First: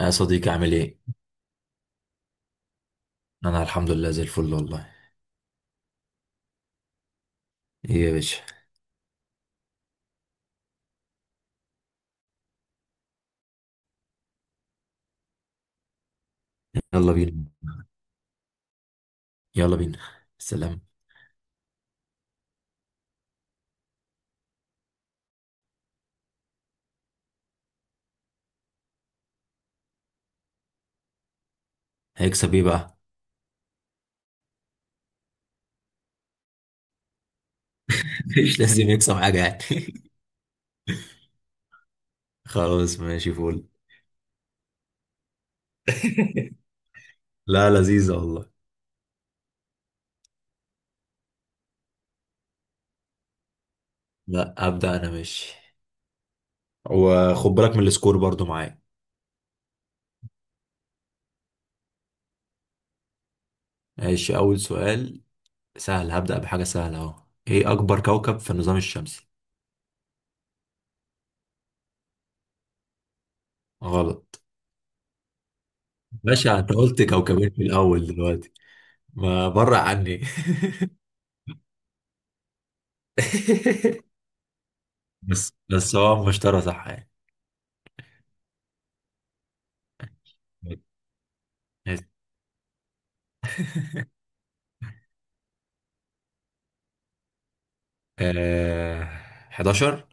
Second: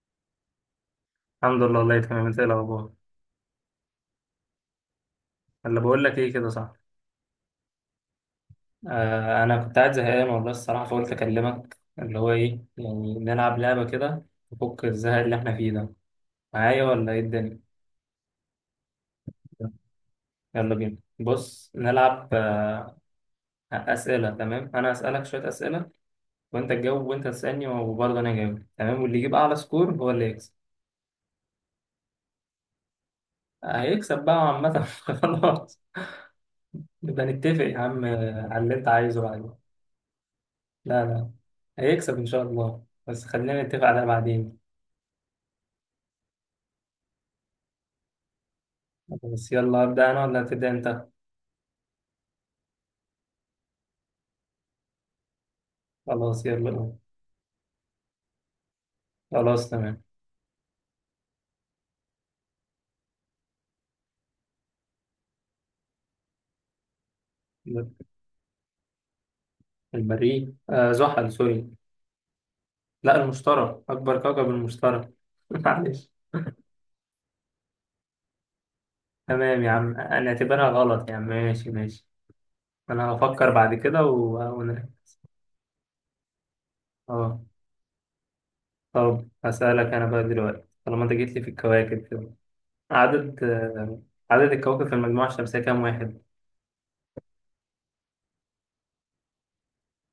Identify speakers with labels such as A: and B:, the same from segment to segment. A: يا صديقي عامل ايه؟
B: الحمد لله، والله تمام. انت ايه الاخبار؟
A: انا الحمد لله زي الفل والله.
B: اللي بقول لك ايه، كده صح؟
A: ايه يا باشا.
B: انا كنت قاعد زهقان والله الصراحه، فقلت اكلمك اللي هو ايه يعني، نلعب لعبه كده تفك الزهق اللي احنا فيه ده، معايا ولا
A: يلا
B: ايه
A: بينا.
B: الدنيا؟
A: يلا بينا.
B: يلا
A: سلام.
B: بينا بص نلعب اسئله. تمام، انا اسالك شويه اسئله وانت تجاوب، وانت تسالني وبرضه انا اجاوب، تمام؟ واللي يجيب اعلى سكور هو اللي يكسب.
A: هيكسب ايه بقى؟
B: هيكسب بقى عامه خلاص. نبقى نتفق يا عم،
A: مش
B: على اللي انت
A: لازم يكسب
B: عايزه
A: حاجة
B: بعدين.
A: يعني.
B: لا لا، هيكسب ان شاء الله،
A: خلاص
B: بس
A: ماشي
B: خلينا
A: فول.
B: نتفق على بعدين.
A: لا لذيذة والله.
B: خلاص، يلا أبدأ أنا ولا هتبدأ أنت؟
A: لا ابدأ انا ماشي.
B: خلاص يلا.
A: وخد بالك من السكور برضو معايا.
B: خلاص تمام.
A: ماشي، اول سؤال. سهل، هبدأ بحاجة سهلة اهو. ايه اكبر كوكب في النظام الشمسي؟
B: المريخ، زحل. سوري، لا المشتري أكبر
A: غلط.
B: كوكب، المشتري معلش.
A: باشا انت قلت كوكبين في الاول دلوقتي، ما
B: تمام يا
A: برع
B: عم،
A: عني.
B: أنا اعتبرها غلط يا عم، ماشي ماشي. أنا هفكر بعد كده ونرجع.
A: بس هو المشترى صح يعني.
B: أه. طب هسألك أنا بقى دلوقتي،
A: ماشي.
B: طالما أنت جيت لي في الكواكب كده. عدد آه عدد الكواكب في المجموعة الشمسية كام واحد؟
A: آه... 11.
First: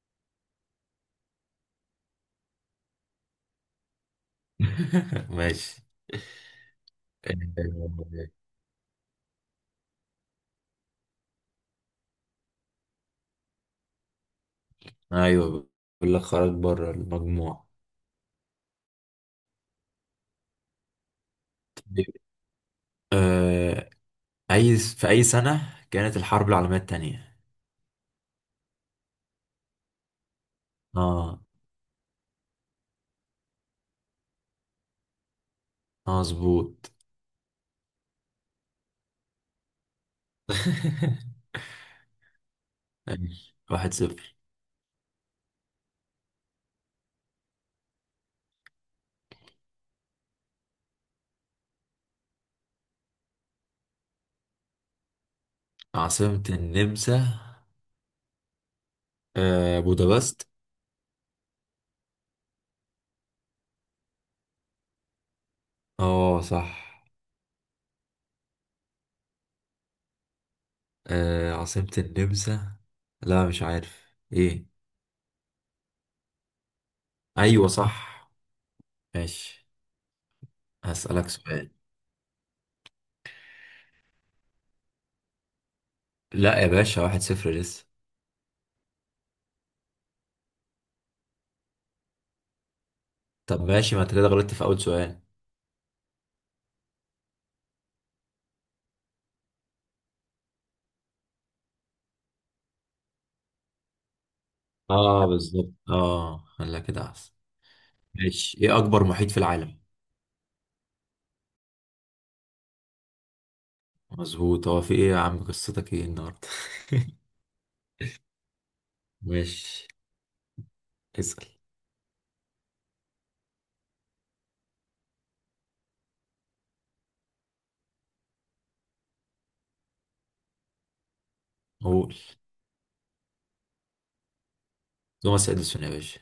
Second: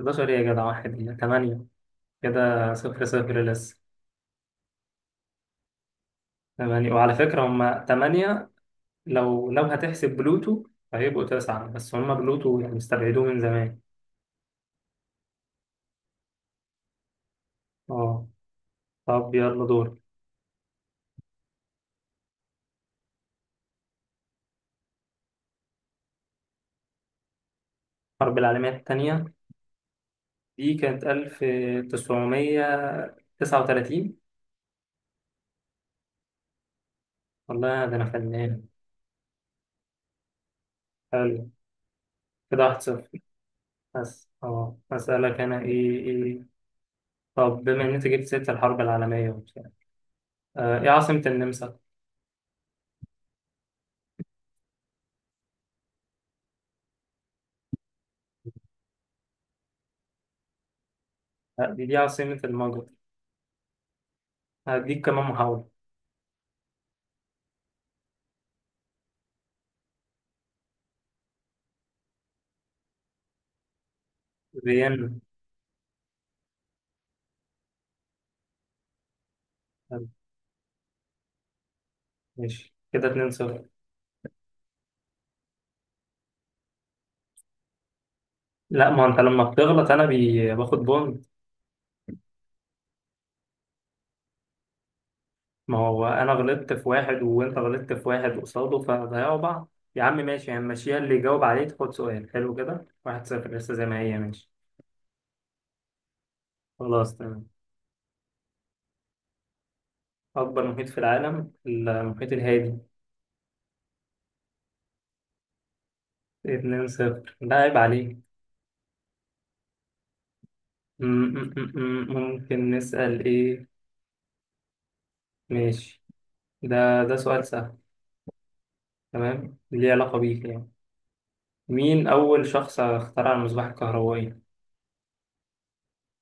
B: 11 إيه يا جدع، واحد 8. كده 0-0 لسه.
A: ماشي.
B: تمانية، وعلى فكرة هما
A: آه...
B: تمانية لو هتحسب بلوتو، فهيبقوا تسعة يعني، بس هما بلوتو يعني استبعدوه من زمان.
A: ايوه، بقول لك خرج بره المجموع.
B: اه طب يلا دور.
A: طيب، آه... اي في سنة كانت الحرب العالمية التانية؟
B: الحرب العالمية التانية دي كانت
A: اه.
B: 1939.
A: مظبوط.
B: والله ده أنا فنان. حلو، كده 1-0.
A: ماشي. واحد
B: بس
A: صفر.
B: أسألك أنا إيه طب بما إن أنت جبت سيرة الحرب العالمية وبتاع، إيه عاصمة النمسا؟
A: عاصمة النمسا؟ بودابست.
B: لا، دي عاصمة المجر. هديك كمان محاولة.
A: اه صح. عاصمة النمسا، لا مش عارف ايه.
B: فيينا.
A: ايوه صح. ماشي.
B: حلو،
A: هسألك سؤال.
B: ماشي كده 2-0.
A: لا يا باشا واحد صفر لسه.
B: لا، ما انت لما بتغلط انا باخد بونت.
A: طب ماشي، ما انت كده غلطت في اول سؤال.
B: ما هو انا غلطت في واحد وانت غلطت في واحد قصاده، فهنضيعوا بعض يا عم. ماشي يعني، ماشيها اللي يجاوب عليه تاخد سؤال حلو كده. 1-0 لسه زي ما هي، ماشي.
A: اه بالظبط، اه خليها كده
B: خلاص
A: احسن.
B: تمام.
A: ماشي، ايه اكبر محيط في العالم؟
B: اكبر محيط في العالم المحيط الهادي.
A: مظبوط، هو في ايه يا عم قصتك ايه النهارده؟
B: اتنين صفر ده عيب عليه.
A: ماشي. اسأل.
B: ممكن نسأل ايه. ماشي، ده سؤال سهل، تمام، ليه علاقة بيك يعني. مين
A: قول.
B: أول شخص اخترع المصباح الكهربائي؟
A: توماس اديسون يا باشا.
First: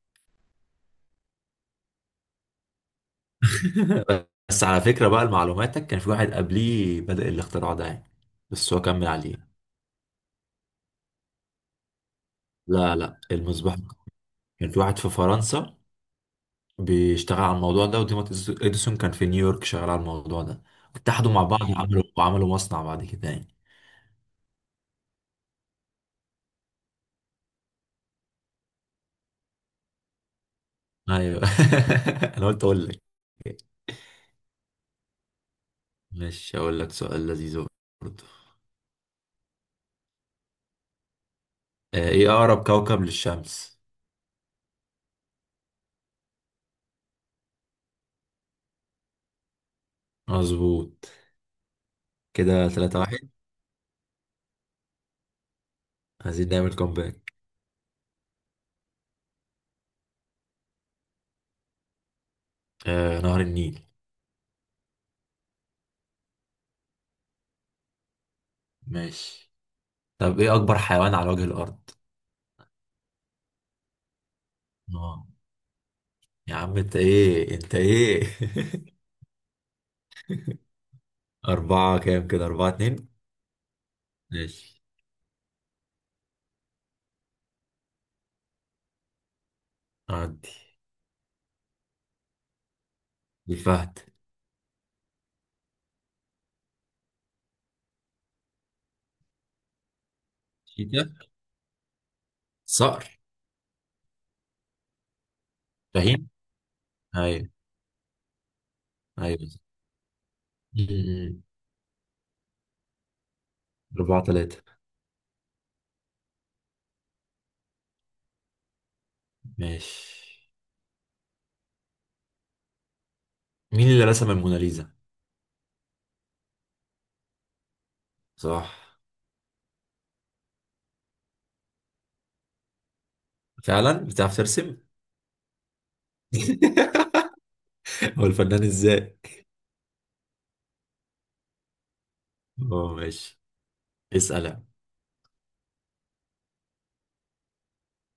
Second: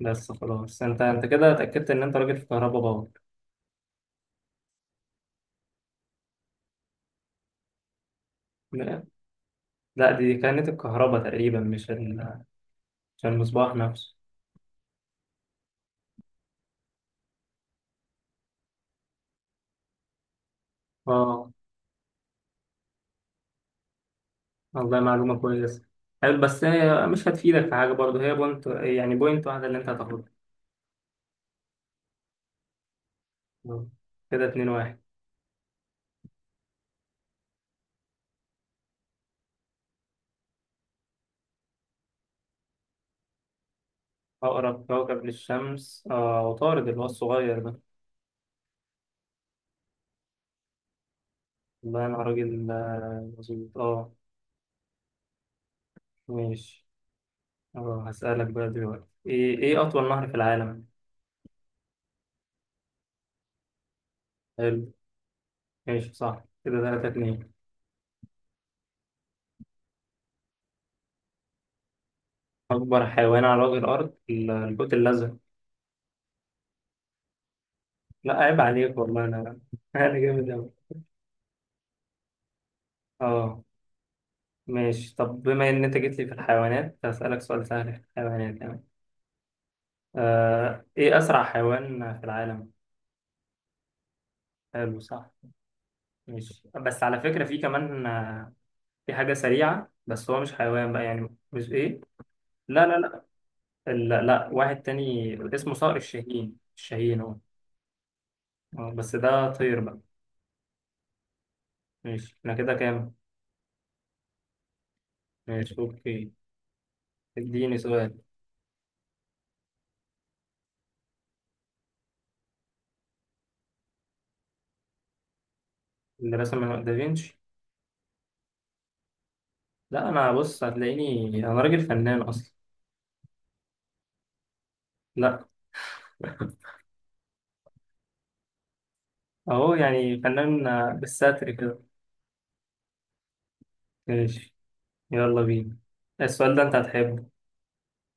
B: بس خلاص، انت كده اتأكدت ان انت راجل في كهرباء.
A: بس على فكرة بقى لمعلوماتك كان في واحد قبليه بدأ الاختراع ده يعني. بس هو
B: باور.
A: كمل عليه.
B: لا، دي كانت الكهرباء تقريبا،
A: لا لا،
B: مش المصباح
A: المصباح.
B: نفسه.
A: كان في واحد في فرنسا بيشتغل على الموضوع ده، وتوماس اديسون كان في نيويورك شغال على الموضوع ده. اتحدوا مع
B: اه،
A: بعض وعملوا مصنع بعد كده يعني.
B: والله معلومة كويسة. حلو، بس هي مش هتفيدك في حاجة برضه، هي بوينت يعني بوينت واحدة اللي انت هتاخدها.
A: ايوه. انا قلت اقول لك.
B: آه. كده 2-1.
A: مش هقول لك سؤال لذيذ برضه. ايه اقرب كوكب للشمس؟
B: أقرب كوكب للشمس عطارد، اللي هو الصغير ده.
A: مظبوط.
B: والله أنا
A: كده
B: راجل،
A: ثلاثة واحد.
B: مظبوط اه.
A: عايزين نعمل
B: ماشي،
A: كومباك.
B: اه هسألك بقى دلوقتي، ايه أطول نهر في العالم؟
A: نهر النيل.
B: حلو. ماشي صح، كده 3-2.
A: ماشي. طب ايه اكبر حيوان على وجه الارض؟
B: أكبر حيوان على وجه الأرض الحوت
A: اه،
B: الأزرق.
A: يا عم انت ايه انت ايه؟
B: لا عيب عليك، والله أنا أنا جامد أوي.
A: أربعة كام؟ كده أربعة اتنين.
B: اه.
A: ماشي.
B: ماشي، طب بما ان انت جيت لي في الحيوانات هسألك سؤال سهل في الحيوانات يعني.
A: عدي.
B: ايه اسرع حيوان في العالم؟
A: الفهد.
B: حلو صح. ماشي، بس على فكرة في كمان، في حاجة سريعة، بس هو مش حيوان بقى يعني، مش ايه. لا لا
A: صقر.
B: لا. لا، لا. واحد تاني اسمه صقر
A: فهيم.
B: الشاهين، الشاهين هو.
A: ايوه،
B: بس
A: ايوه.
B: ده طير بقى.
A: أمم.
B: ماشي، احنا كده كام؟
A: أربعة تلاتة.
B: ماشي اوكي. اديني سؤال.
A: ماشي. مين اللي رسم الموناليزا؟
B: اللي رسم دافينشي.
A: صح.
B: لا، انا بص هتلاقيني انا راجل فنان اصلا.
A: فعلا بتعرف ترسم؟
B: لا.
A: هو الفنان ازاي؟
B: اهو يعني فنان، بالستر كده.
A: اه ماشي. اسأل
B: ماشي.
A: يعني.
B: يلا بينا، السؤال ده انت هتحبه.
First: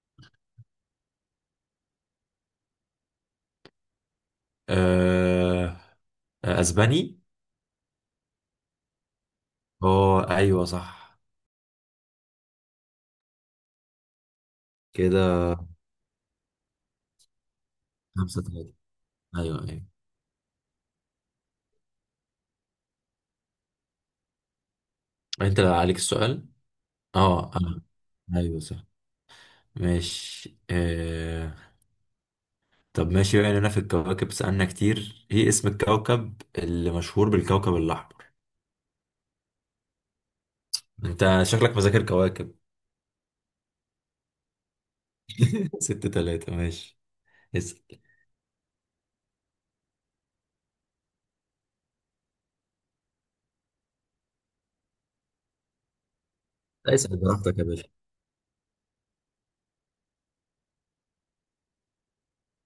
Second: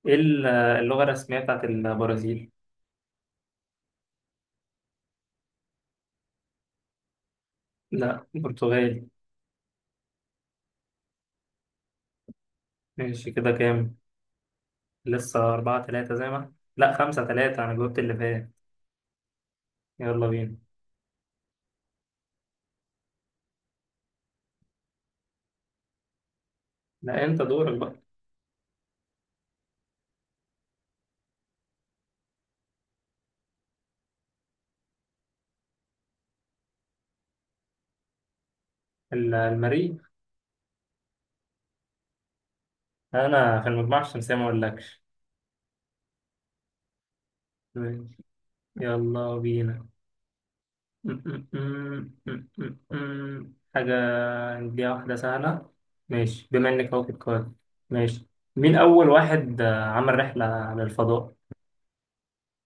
B: ايه اللغة الرسمية بتاعت البرازيل؟
A: أه... اسباني؟
B: لا، برتغالي.
A: اه ايوه صح.
B: ماشي كده كام؟
A: كده
B: لسه 4-3 زي ما إحنا. لا، 5-3، أنا جاوبت اللي
A: خمسة
B: فات.
A: تلاتة. ايوه، ايوه.
B: يلا بينا.
A: انت اللي عليك السؤال؟
B: لا، أنت
A: اه
B: دورك
A: انا.
B: بقى.
A: ايوه صح. ماشي. طب ماشي بقى لنا في الكواكب، سألنا كتير، ايه اسم الكوكب اللي مشهور بالكوكب الأحمر؟
B: المريخ.
A: انت شكلك مذاكر كواكب.
B: أنا في المجموعة الشمسية ما أقولكش.
A: ست تلاتة. ماشي. اسأل.
B: ماشي. يلا بينا. م- م- م- م- م- م. حاجة هنديها واحدة سهلة. ماشي بما إنك أهو
A: اسال
B: بتقول.
A: براحتك يا باشا.
B: ماشي، مين أول واحد، عمل رحلة للفضاء؟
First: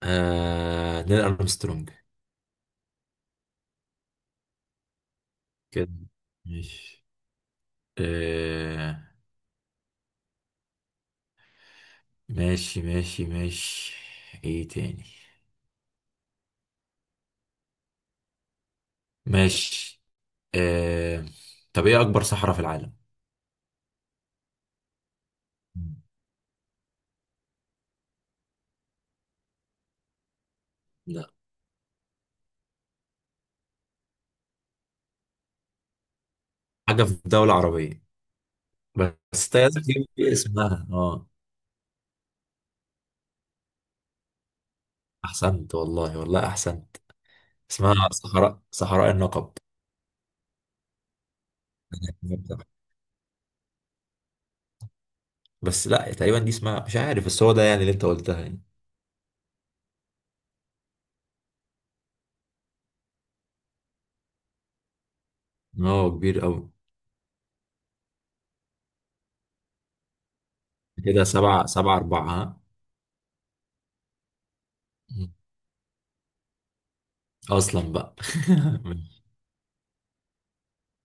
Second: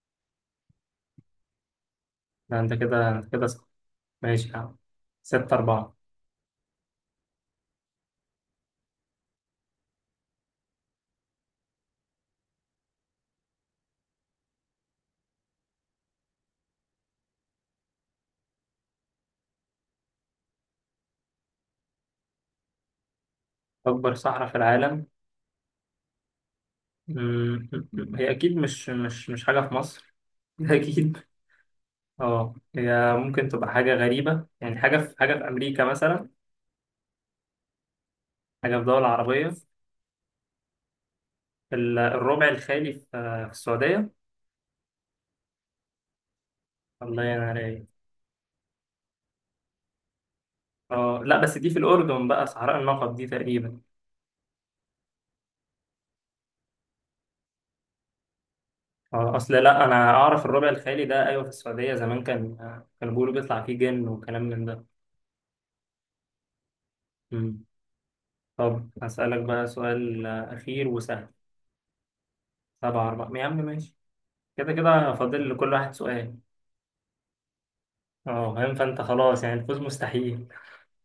A: نيل أرمسترونج.
B: ده أنت كده صح. ماشي يا عم، 6-4.
A: كده. ماشي. آه... ماشي ماشي ماشي، ايه تاني؟ ماشي. آه... طب ايه أكبر صحراء في العالم؟
B: أكبر صحراء في العالم، مم، هي أكيد مش حاجة في مصر، أكيد.
A: لا،
B: هي ممكن تبقى حاجة غريبة، يعني حاجة في أمريكا مثلا.
A: حاجة في دولة عربية
B: حاجة في دول
A: بس.
B: عربية.
A: انت لازم تجيب اسمها اه.
B: الربع الخالي في السعودية.
A: أحسنت والله، والله أحسنت.
B: الله ينور عليك.
A: اسمها صحراء النقب.
B: أه لا، بس دي في الأردن بقى، صحراء النقب دي تقريبا.
A: بس لا تقريبا دي اسمها مش عارف، بس هو ده يعني اللي انت قلتها يعني.
B: اصل لا، انا اعرف الربع الخالي ده، ايوه في السعوديه، زمان كان كانوا بيقولوا بيطلع فيه جن وكلام من ده.
A: إن هو كبير قوي.
B: مم. طب هسألك بقى سؤال، اخير
A: كده
B: وسهل.
A: سبعة أربعة، ها؟
B: 7-4 يا عم، ماشي. كده كده
A: مم.
B: فاضل لكل واحد سؤال.
A: أصلا بقى.
B: اه فاهم، فانت خلاص يعني الفوز مستحيل.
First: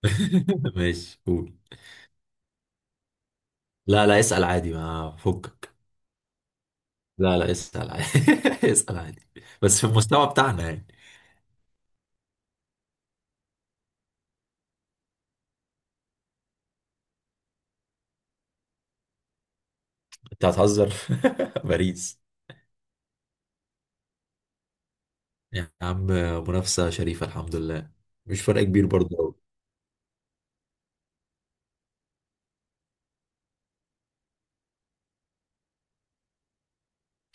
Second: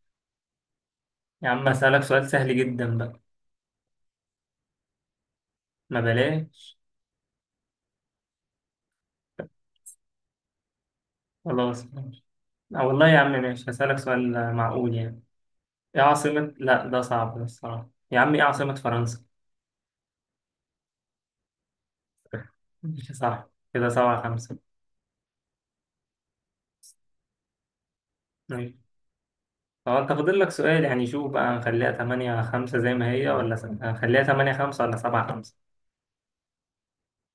A: ماشي،
B: يا
A: قول.
B: عم هسألك سؤال سهل جدا بقى.
A: لا لا، اسأل عادي ما فكك.
B: ما بلاش.
A: لا لا، اسأل عادي. اسأل عادي. بس في المستوى بتاعنا يعني.
B: خلاص ماشي. والله يا عم ماشي، هسألك سؤال، معقول يعني. ايه عاصمة، لا ده صعب ده الصراحة يا عم، ايه عاصمة فرنسا؟
A: انت هتهزر. باريس.
B: ماشي صح، كده 7-5.
A: يا عم، منافسة شريفة الحمد لله. مش فرق
B: ماشي.
A: كبير برضه أوي.
B: هو انت فاضل لك سؤال يعني، شوف بقى، هنخليها 8-5 زي ما هي، ولا هنخليها 8-5 ولا 7-5؟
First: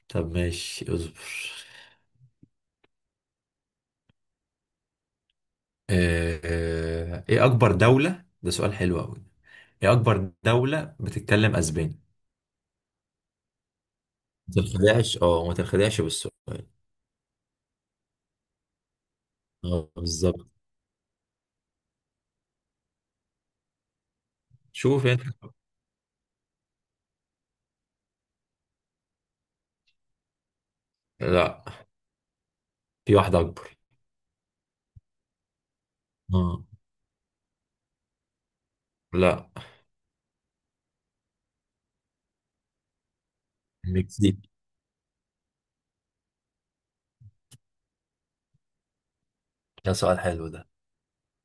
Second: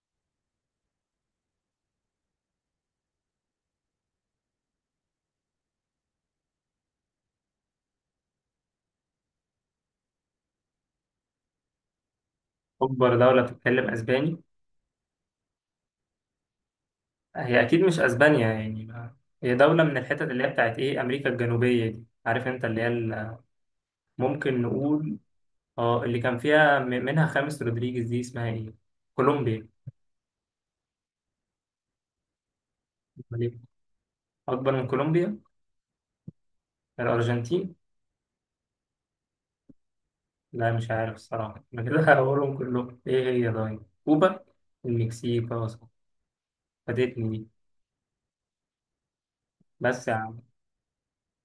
A: طب ماشي، اصبر. ايه اكبر دولة، ده سؤال حلو قوي. ايه اكبر دولة بتتكلم اسباني؟
B: أكبر دولة بتتكلم أسباني.
A: ما تنخدعش، اه ما تنخدعش بالسؤال.
B: هي أكيد مش أسبانيا يعني هي دولة
A: اه
B: من الحتت اللي
A: بالظبط.
B: هي بتاعت إيه، أمريكا الجنوبية دي، عارف أنت اللي هي. ممكن
A: شوف
B: نقول،
A: انت.
B: اه اللي كان فيها منها خامس رودريجيز، دي اسمها إيه؟ كولومبيا.
A: لا. في واحدة
B: أمال إيه،
A: أكبر.
B: أكبر من كولومبيا؟
A: اه.
B: الأرجنتين.
A: لا.
B: لا، مش عارف الصراحة أنا كده هقولهم كلهم، إيه هي، طيب
A: المكسيك.
B: كوبا. المكسيك. خلاص، فاتتني دي،
A: ده
B: بس.
A: سؤال حلو ده.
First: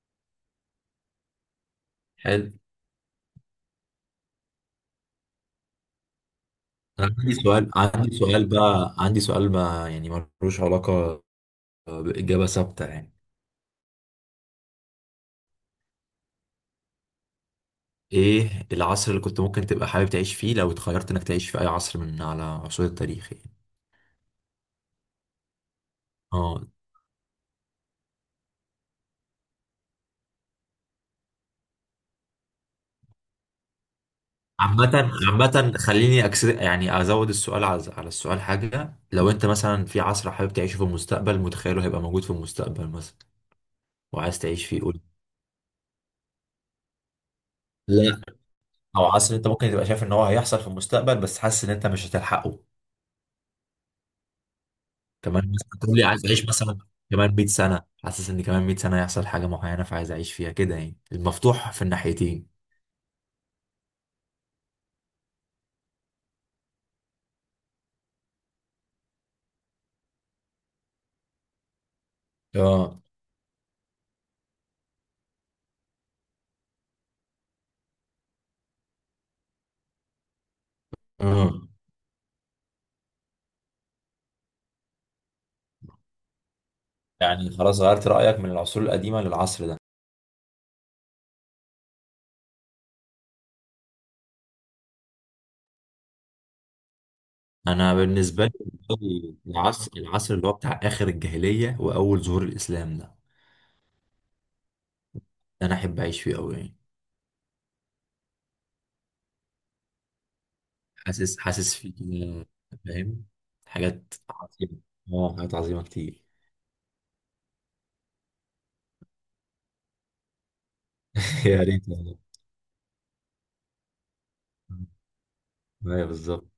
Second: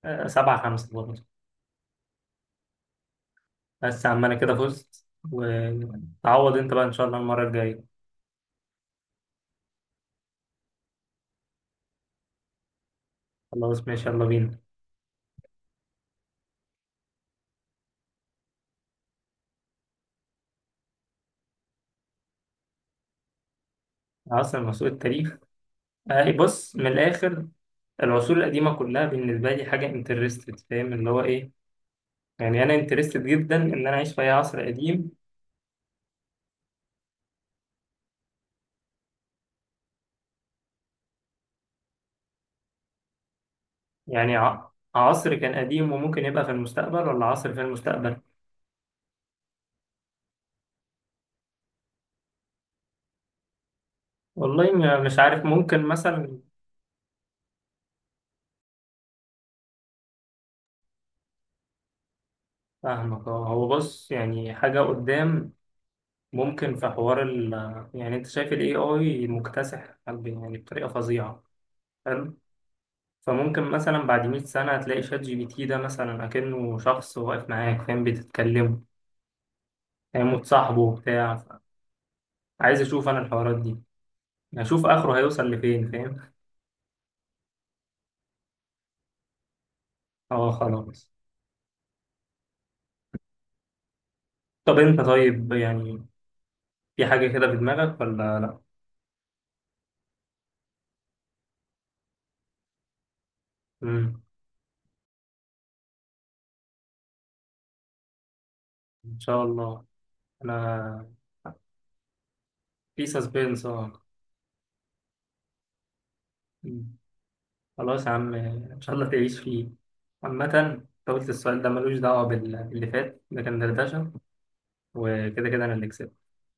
B: 7-5 برضه.
A: حلو.
B: بس يا عم أنا كده فزت، وتعوض أنت بقى إن شاء
A: أنا
B: الله
A: عندي
B: المرة
A: سؤال،
B: الجاية.
A: عندي سؤال بقى، عندي سؤال ما يعني ملوش علاقة بإجابة ثابتة يعني.
B: خلاص ماشي، يلا بينا.
A: إيه العصر اللي كنت ممكن تبقى حابب تعيش فيه لو اتخيرت إنك تعيش في أي عصر من على عصور التاريخ يعني؟
B: عاصم عصور التاريخ. إيه،
A: اه.
B: بص من الآخر. العصور القديمة كلها بالنسبة لي حاجة انترستد، فاهم اللي هو إيه. يعني أنا انترستد جدا إن أنا أعيش في أي عصر قديم.
A: عامة، عامة خليني يعني أزود السؤال على السؤال حاجة، لو أنت مثلا في عصر حابب تعيشه في المستقبل متخيله هيبقى موجود في المستقبل مثلا
B: يعني
A: وعايز تعيش فيه، قول.
B: عصر كان قديم وممكن يبقى في المستقبل، ولا عصر في المستقبل.
A: لا. أو عصر أنت ممكن تبقى شايف إن هو هيحصل في المستقبل بس حاسس إن أنت مش هتلحقه.
B: والله مش عارف،
A: كمان مثلا
B: ممكن
A: تقول لي عايز
B: مثلا.
A: أعيش مثلا كمان 100 سنة، حاسس إن كمان 100 سنة هيحصل حاجة معينة فعايز أعيش فيها كده، يعني المفتوح في الناحيتين.
B: فاهمك، هو بص يعني حاجة قدام، ممكن في حوار. يعني انت شايف ال AI مكتسح يعني بطريقة فظيعة. حلو.
A: اه.
B: فممكن مثلا بعد 100 سنة هتلاقي شات جي بي تي ده مثلا أكنه شخص واقف معاك، فاهم، بتتكلموا، فاهم وتصاحبه بتاع.
A: اه.
B: عايز أشوف أنا الحوارات دي، أشوف آخره هيوصل لفين، فاهم.
A: يعني خلاص غيرت رأيك من العصور القديمة للعصر ده؟
B: اه خلاص. طب أنت طيب يعني، في حاجة كده في
A: انا
B: دماغك ولا
A: بالنسبه
B: لأ؟
A: لي العصر اللي هو بتاع اخر الجاهليه واول ظهور الاسلام ده.
B: مم.
A: ده انا احب اعيش فيه قوي يعني.
B: إن شاء الله. أنا
A: حاسس فيه كده.
B: في
A: فاهم،
B: سسبنس، اه.
A: حاجات عظيمه. اه، حاجات عظيمه كتير.
B: خلاص يا عم، ان شاء الله تعيش فيه. عامة انت قلت السؤال
A: يا
B: ده
A: ريت
B: ملوش
A: والله.
B: دعوة باللي فات، ده كان دردشة، وكده كده انا اللي
A: ايوه
B: كسبت.
A: بالظبط.